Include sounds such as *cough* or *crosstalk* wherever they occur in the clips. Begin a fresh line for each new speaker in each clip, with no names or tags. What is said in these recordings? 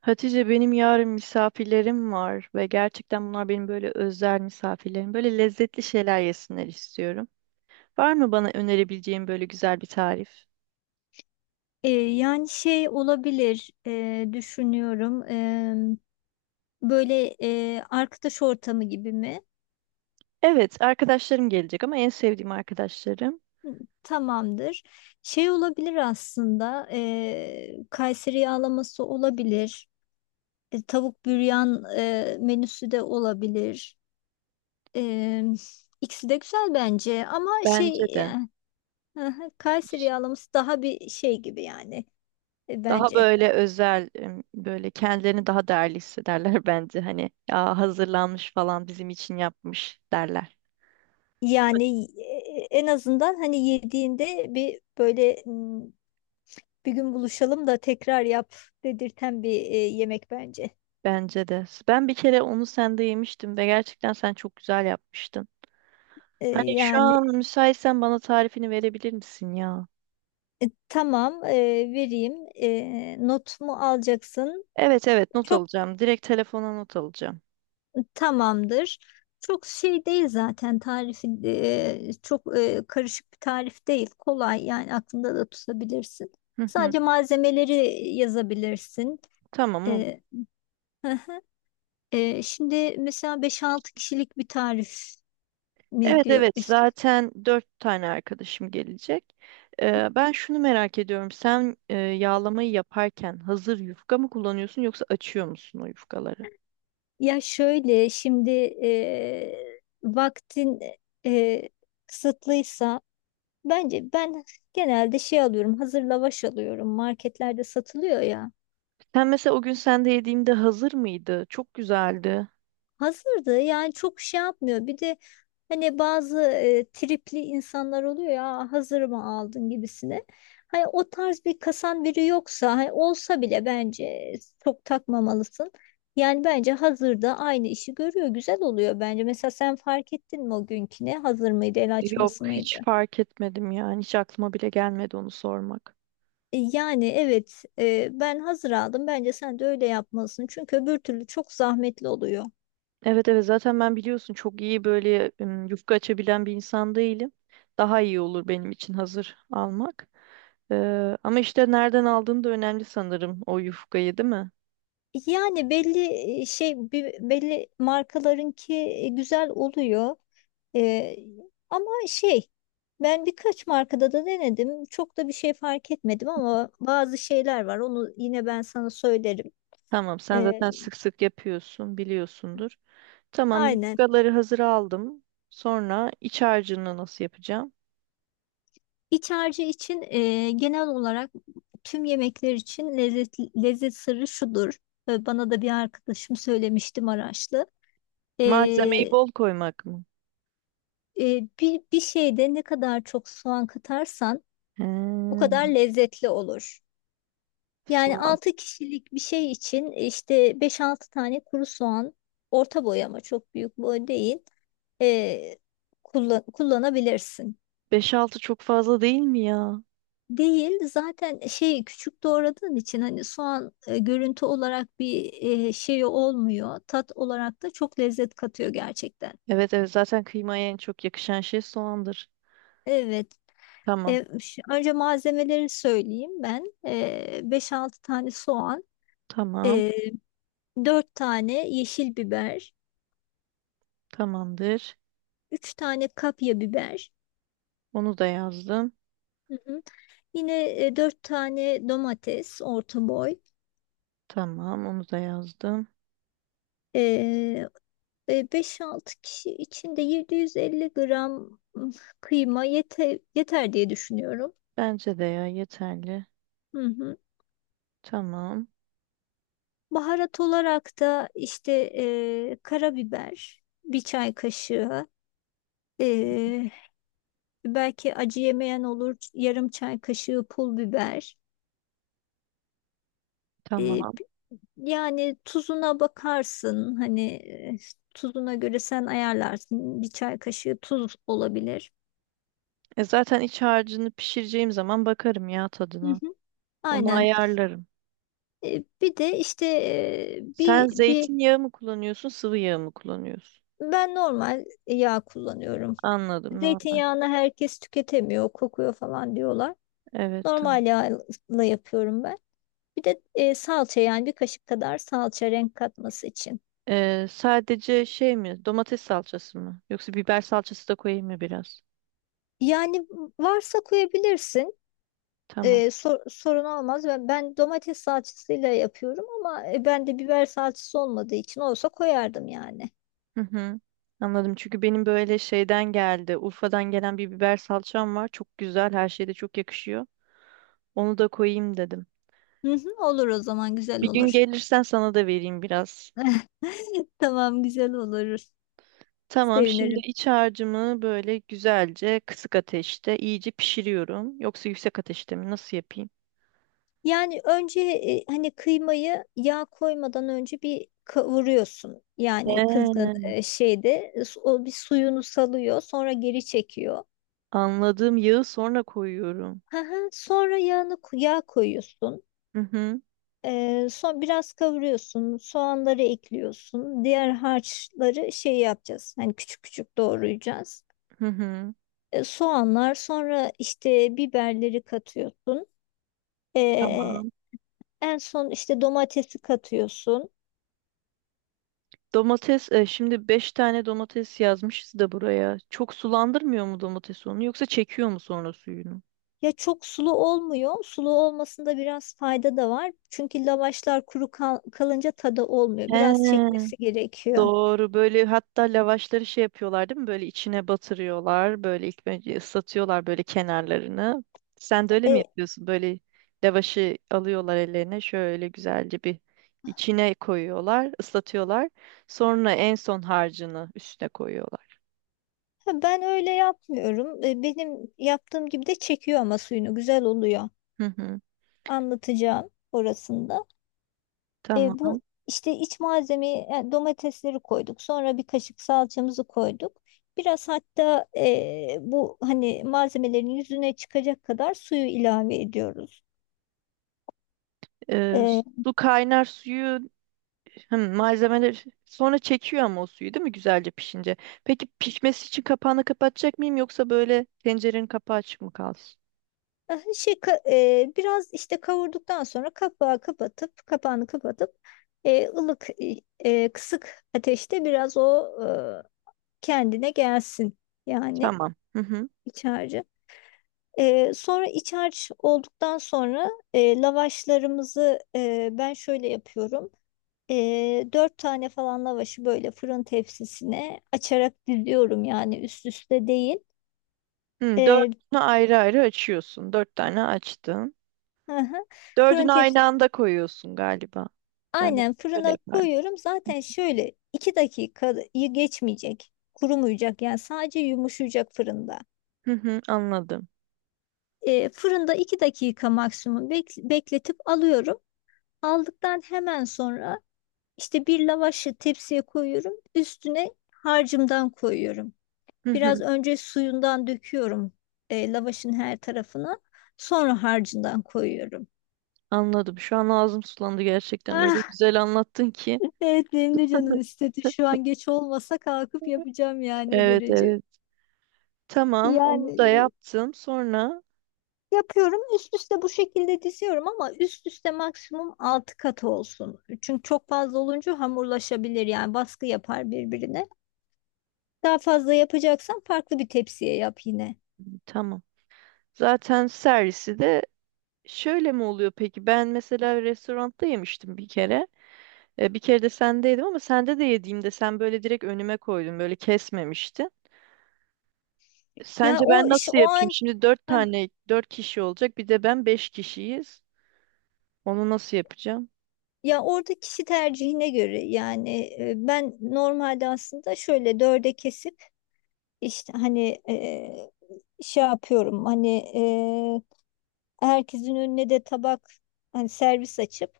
Hatice benim yarın misafirlerim var ve gerçekten bunlar benim böyle özel misafirlerim. Böyle lezzetli şeyler yesinler istiyorum. Var mı bana önerebileceğin böyle güzel bir tarif?
Yani şey olabilir, düşünüyorum. Böyle, arkadaş ortamı gibi mi?
Evet, arkadaşlarım gelecek ama en sevdiğim arkadaşlarım.
Tamamdır. Şey olabilir aslında. Kayseri yağlaması olabilir. Tavuk büryan menüsü de olabilir. E, ikisi de güzel bence. Ama
Bence
şey,
de.
hı hı, Kayseri yağlaması daha bir şey gibi yani,
Daha
bence.
böyle özel, böyle kendilerini daha değerli hissederler *laughs* bence. Hani ya hazırlanmış falan bizim için yapmış derler.
Yani, en azından hani yediğinde bir böyle bir gün buluşalım da tekrar yap dedirten bir, yemek bence.
Bence de. Ben bir kere onu sende yemiştim ve gerçekten sen çok güzel yapmıştın. Hani şu
Yani
an müsaitsen bana tarifini verebilir misin ya?
tamam, vereyim. Not mu alacaksın?
Evet, evet, not
Çok
alacağım. Direkt telefona not alacağım.
tamamdır. Çok şey değil zaten tarifi, çok, karışık bir tarif değil. Kolay yani aklında da tutabilirsin.
Hı hı.
Sadece malzemeleri yazabilirsin.
Tamam, olur.
E, hı hı. Şimdi mesela beş altı kişilik bir tarif mi
Evet
diyor?
evet zaten dört tane arkadaşım gelecek. Ben şunu merak ediyorum. Sen yağlamayı yaparken hazır yufka mı kullanıyorsun yoksa açıyor musun o yufkaları?
Ya şöyle şimdi, vaktin, e, kısıtlıysa bence ben genelde şey alıyorum, hazır lavaş alıyorum, marketlerde satılıyor ya.
Sen mesela o gün sende yediğimde hazır mıydı? Çok güzeldi.
Hazırdı, yani çok şey yapmıyor bir de. Hani bazı, tripli insanlar oluyor ya, "Aa, hazır mı aldın?" gibisine. Hani o tarz bir kasan biri yoksa, hani olsa bile bence çok takmamalısın. Yani bence hazırda aynı işi görüyor, güzel oluyor bence. Mesela sen fark ettin mi o günküne, hazır mıydı, el açması
Yok,
mıydı?
hiç fark etmedim yani. Hiç aklıma bile gelmedi onu sormak.
Yani evet, ben hazır aldım, bence sen de öyle yapmalısın, çünkü öbür türlü çok zahmetli oluyor.
Evet, evet, zaten ben biliyorsun çok iyi böyle yufka açabilen bir insan değilim. Daha iyi olur benim için hazır almak. Ama işte nereden aldığın da önemli sanırım o yufkayı, değil mi?
Yani belli, şey, belli markalarınki, güzel oluyor. Ee, Ama şey, ben birkaç markada da denedim. Çok da bir şey fark etmedim, ama bazı şeyler var, onu yine ben sana söylerim.
Tamam, sen
Ee,
zaten sık sık yapıyorsun biliyorsundur. Tamam,
aynen.
yufkaları hazır aldım. Sonra iç harcını nasıl yapacağım?
İç harcı için, genel olarak tüm yemekler için, lezzet sırrı şudur. Bana da bir arkadaşım söylemişti, Maraşlı.
Malzemeyi
Ee,
bol koymak mı?
bir şeyde ne kadar çok soğan katarsan
He,
o kadar lezzetli olur. Yani
soğan.
6 kişilik bir şey için, işte beş altı tane kuru soğan, orta boy ama çok büyük boy değil, e, kullanabilirsin.
Beş altı çok fazla değil mi ya?
Değil, zaten şey, küçük doğradığın için, hani soğan, görüntü olarak bir, şey olmuyor. Tat olarak da çok lezzet katıyor gerçekten.
Evet, evet, zaten kıymaya en çok yakışan şey soğandır.
Evet.
Tamam.
Önce malzemeleri söyleyeyim ben. 5-6 tane soğan,
Tamam.
e, 4 tane yeşil biber,
Tamamdır.
3 tane kapya biber.
Onu da yazdım.
Hı hı. Yine, dört tane domates, orta boy.
Tamam, onu da yazdım.
E, 5-6 kişi için de 750 gram, kıyma yeter diye düşünüyorum.
Bence de ya, yeterli.
Hı hı.
Tamam,
Baharat olarak da işte, karabiber bir çay kaşığı. e, Belki acı yemeyen olur, yarım çay kaşığı pul biber. E,
tamam.
Yani tuzuna bakarsın hani, tuzuna göre sen ayarlarsın, bir çay kaşığı tuz olabilir.
E, zaten iç harcını pişireceğim zaman bakarım ya
Hı
tadına.
hı.
Onu
Aynen.
ayarlarım.
Bir de işte, e,
Sen
bir bir
zeytinyağı mı kullanıyorsun, sıvı yağ mı kullanıyorsun?
ben normal yağ kullanıyorum.
Anladım, normal.
Zeytinyağını herkes tüketemiyor, kokuyor falan diyorlar.
Evet, tamam.
Normal yağla yapıyorum ben. Bir de, salça, yani bir kaşık kadar salça, renk katması için.
E, sadece şey mi, domates salçası mı? Yoksa biber salçası da koyayım mı biraz?
Yani varsa koyabilirsin.
Tamam.
Sorun olmaz. Ben domates salçasıyla yapıyorum ama, ben de biber salçası olmadığı için, olsa koyardım yani.
Hı hı. Anladım. Çünkü benim böyle şeyden geldi. Urfa'dan gelen bir biber salçam var. Çok güzel. Her şeyde çok yakışıyor. Onu da koyayım dedim.
Hı hı, olur, o zaman güzel
Bir gün
olur.
gelirsen sana da vereyim biraz.
*laughs* Tamam, güzel olur.
Tamam. Şimdi
Sevinirim.
iç harcımı böyle güzelce kısık ateşte iyice pişiriyorum. Yoksa yüksek ateşte mi? Nasıl yapayım?
Yani önce, hani kıymayı yağ koymadan önce bir kavuruyorsun. Yani kızgın,
He.
şeyde, o bir suyunu salıyor, sonra geri çekiyor.
Anladım. Yağı sonra koyuyorum.
Hı hı. Sonra yağını, yağ koyuyorsun.
Hı hı.
Son biraz kavuruyorsun, soğanları ekliyorsun, diğer harçları şey yapacağız, hani küçük küçük doğrayacağız.
Hı hı.
Soğanlar, sonra işte biberleri katıyorsun. Ee,
Tamam.
En son işte domatesi katıyorsun.
Domates, şimdi 5 tane domates yazmışız da buraya. Çok sulandırmıyor mu domates onu yoksa çekiyor mu sonra suyunu?
Ya çok sulu olmuyor. Sulu olmasında biraz fayda da var, çünkü lavaşlar kuru kalınca tadı olmuyor, biraz
He,
çekmesi gerekiyor.
doğru. Böyle hatta lavaşları şey yapıyorlar, değil mi? Böyle içine batırıyorlar. Böyle ilk önce ıslatıyorlar böyle kenarlarını. Sen de öyle mi
Ee,
yapıyorsun? Böyle lavaşı alıyorlar ellerine. Şöyle güzelce bir içine koyuyorlar, ıslatıyorlar. Sonra en son harcını üstüne koyuyorlar.
Ben öyle yapmıyorum. Benim yaptığım gibi de çekiyor ama suyunu, güzel oluyor.
Hı hı.
Anlatacağım orasında.
Tamam.
Bu işte iç malzemeyi, yani domatesleri koyduk. Sonra bir kaşık salçamızı koyduk. Biraz hatta, bu hani malzemelerin yüzüne çıkacak kadar suyu ilave ediyoruz.
Ee,
E,
su kaynar suyu. Hım, malzemeler sonra çekiyor ama o suyu, değil mi, güzelce pişince? Peki pişmesi için kapağını kapatacak mıyım yoksa böyle tencerenin kapağı açık mı kalsın?
ah, şey ka- Biraz işte kavurduktan sonra kapağı kapatıp, kapağını kapatıp, ılık, kısık ateşte biraz o, e, kendine gelsin yani,
Tamam. Hı hı.
iç harcı. Sonra iç harç olduktan sonra, lavaşlarımızı, ben şöyle yapıyorum. Dört tane falan lavaşı böyle fırın tepsisine açarak diziyorum, yani üst üste değil.
Hı,
E,
dördünü ayrı ayrı açıyorsun. Dört tane açtın.
hı hı. Fırın
Dördünü aynı
tepsisi
anda koyuyorsun galiba. Ben de
aynen
öyle
fırına
yapardım.
koyuyorum. Zaten şöyle 2 dakikayı geçmeyecek, kurumayacak, yani sadece yumuşayacak fırında.
Hı hı, anladım.
Fırında 2 dakika maksimum bekletip alıyorum. Aldıktan hemen sonra İşte bir lavaşı tepsiye koyuyorum. Üstüne harcımdan koyuyorum.
Hı hı,
Biraz önce suyundan döküyorum, lavaşın her tarafına. Sonra harcından koyuyorum.
anladım. Şu an ağzım sulandı gerçekten. Öyle
Ah,
güzel anlattın ki.
*laughs* evet, benim de canım istedi. Şu an geç olmasa kalkıp yapacağım, yani o
Evet,
derece.
evet. Tamam,
Yani,
onu da yaptım. Sonra
yapıyorum, üst üste bu şekilde diziyorum, ama üst üste maksimum 6 kat olsun. Çünkü çok fazla olunca hamurlaşabilir, yani baskı yapar birbirine. Daha fazla yapacaksan, farklı bir tepsiye yap yine.
tamam. Zaten servisi de şöyle mi oluyor peki? Ben mesela restoranda yemiştim bir kere. E, bir kere de sende yedim ama sende de yediğimde sen böyle direkt önüme koydun. Böyle kesmemiştin.
Ya
Sence ben nasıl
o
yapayım?
an.
Şimdi dört
Hah.
tane, dört kişi olacak. Bir de ben, beş kişiyiz. Onu nasıl yapacağım?
Ya orada kişi tercihine göre, yani, ben normalde aslında şöyle dörde kesip, işte hani, şey yapıyorum, hani, herkesin önüne de tabak, hani servis açıp,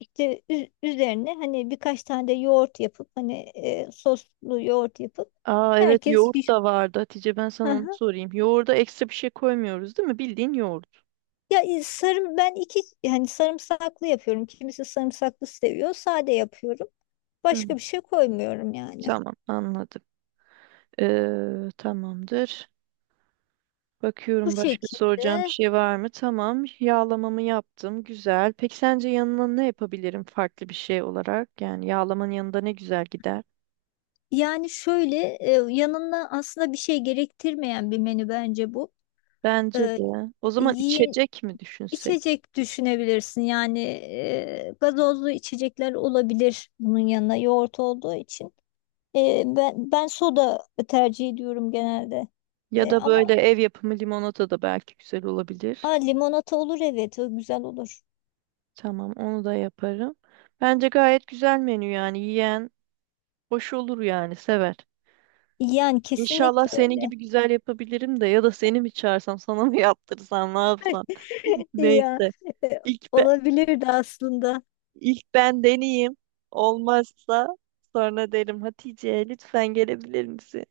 işte üzerine, hani birkaç tane de yoğurt yapıp, hani, soslu yoğurt yapıp,
Aa, evet,
herkes
yoğurt
bir...
da vardı. Hatice, ben sana onu
Aha.
sorayım. Yoğurda ekstra bir şey koymuyoruz, değil mi? Bildiğin yoğurt.
Ya, sarım, ben iki, yani sarımsaklı yapıyorum. Kimisi sarımsaklı seviyor. Sade yapıyorum.
Hı.
Başka bir şey koymuyorum yani.
Tamam, anladım. Tamamdır.
Bu
Bakıyorum başka soracağım bir
şekilde,
şey var mı? Tamam. Yağlamamı yaptım. Güzel. Peki sence yanına ne yapabilirim farklı bir şey olarak? Yani yağlamanın yanında ne güzel gider?
yani şöyle, yanına aslında bir şey gerektirmeyen bir menü bence bu.
Bence
E,
de. O zaman
Yiyin,
içecek mi düşünsek?
içecek düşünebilirsin, yani, gazozlu içecekler olabilir bunun yanına, yoğurt olduğu için. Ben soda tercih ediyorum genelde.
Ya da böyle
Ama
ev yapımı limonata da belki güzel
ha,
olabilir.
limonata olur, evet, o güzel olur.
Tamam, onu da yaparım. Bence gayet güzel menü, yani yiyen hoş olur, yani sever.
Yani
İnşallah
kesinlikle
senin
öyle.
gibi güzel yapabilirim de ya da seni mi çağırsam, sana mı *laughs* yaptırsam, ne yapsam. *laughs*
*laughs* Ya,
Neyse,
e,
ilk, be-
olabilirdi aslında.
ilk ben deneyeyim, olmazsa sonra derim Hatice, lütfen gelebilir misin?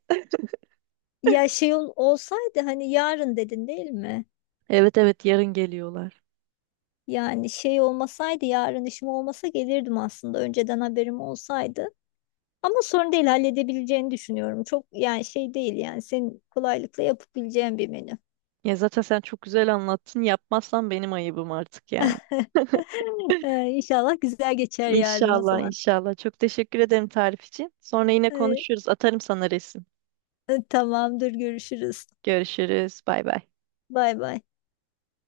Ya şey olsaydı, hani yarın dedin değil mi?
Evet, evet, yarın geliyorlar.
Yani şey olmasaydı, yarın işim olmasa gelirdim aslında, önceden haberim olsaydı. Ama sorun değil, halledebileceğini düşünüyorum. Çok yani şey değil, yani senin kolaylıkla yapabileceğin bir menü.
Ya zaten sen çok güzel anlattın, yapmazsan benim ayıbım artık yani.
*laughs*
*laughs*
İnşallah güzel geçer yarın, o
İnşallah,
zaman.
inşallah, çok teşekkür ederim tarif için. Sonra yine
Ee,
konuşuruz, atarım sana resim.
Tamamdır, görüşürüz.
Görüşürüz, bay bay.
Bay bay.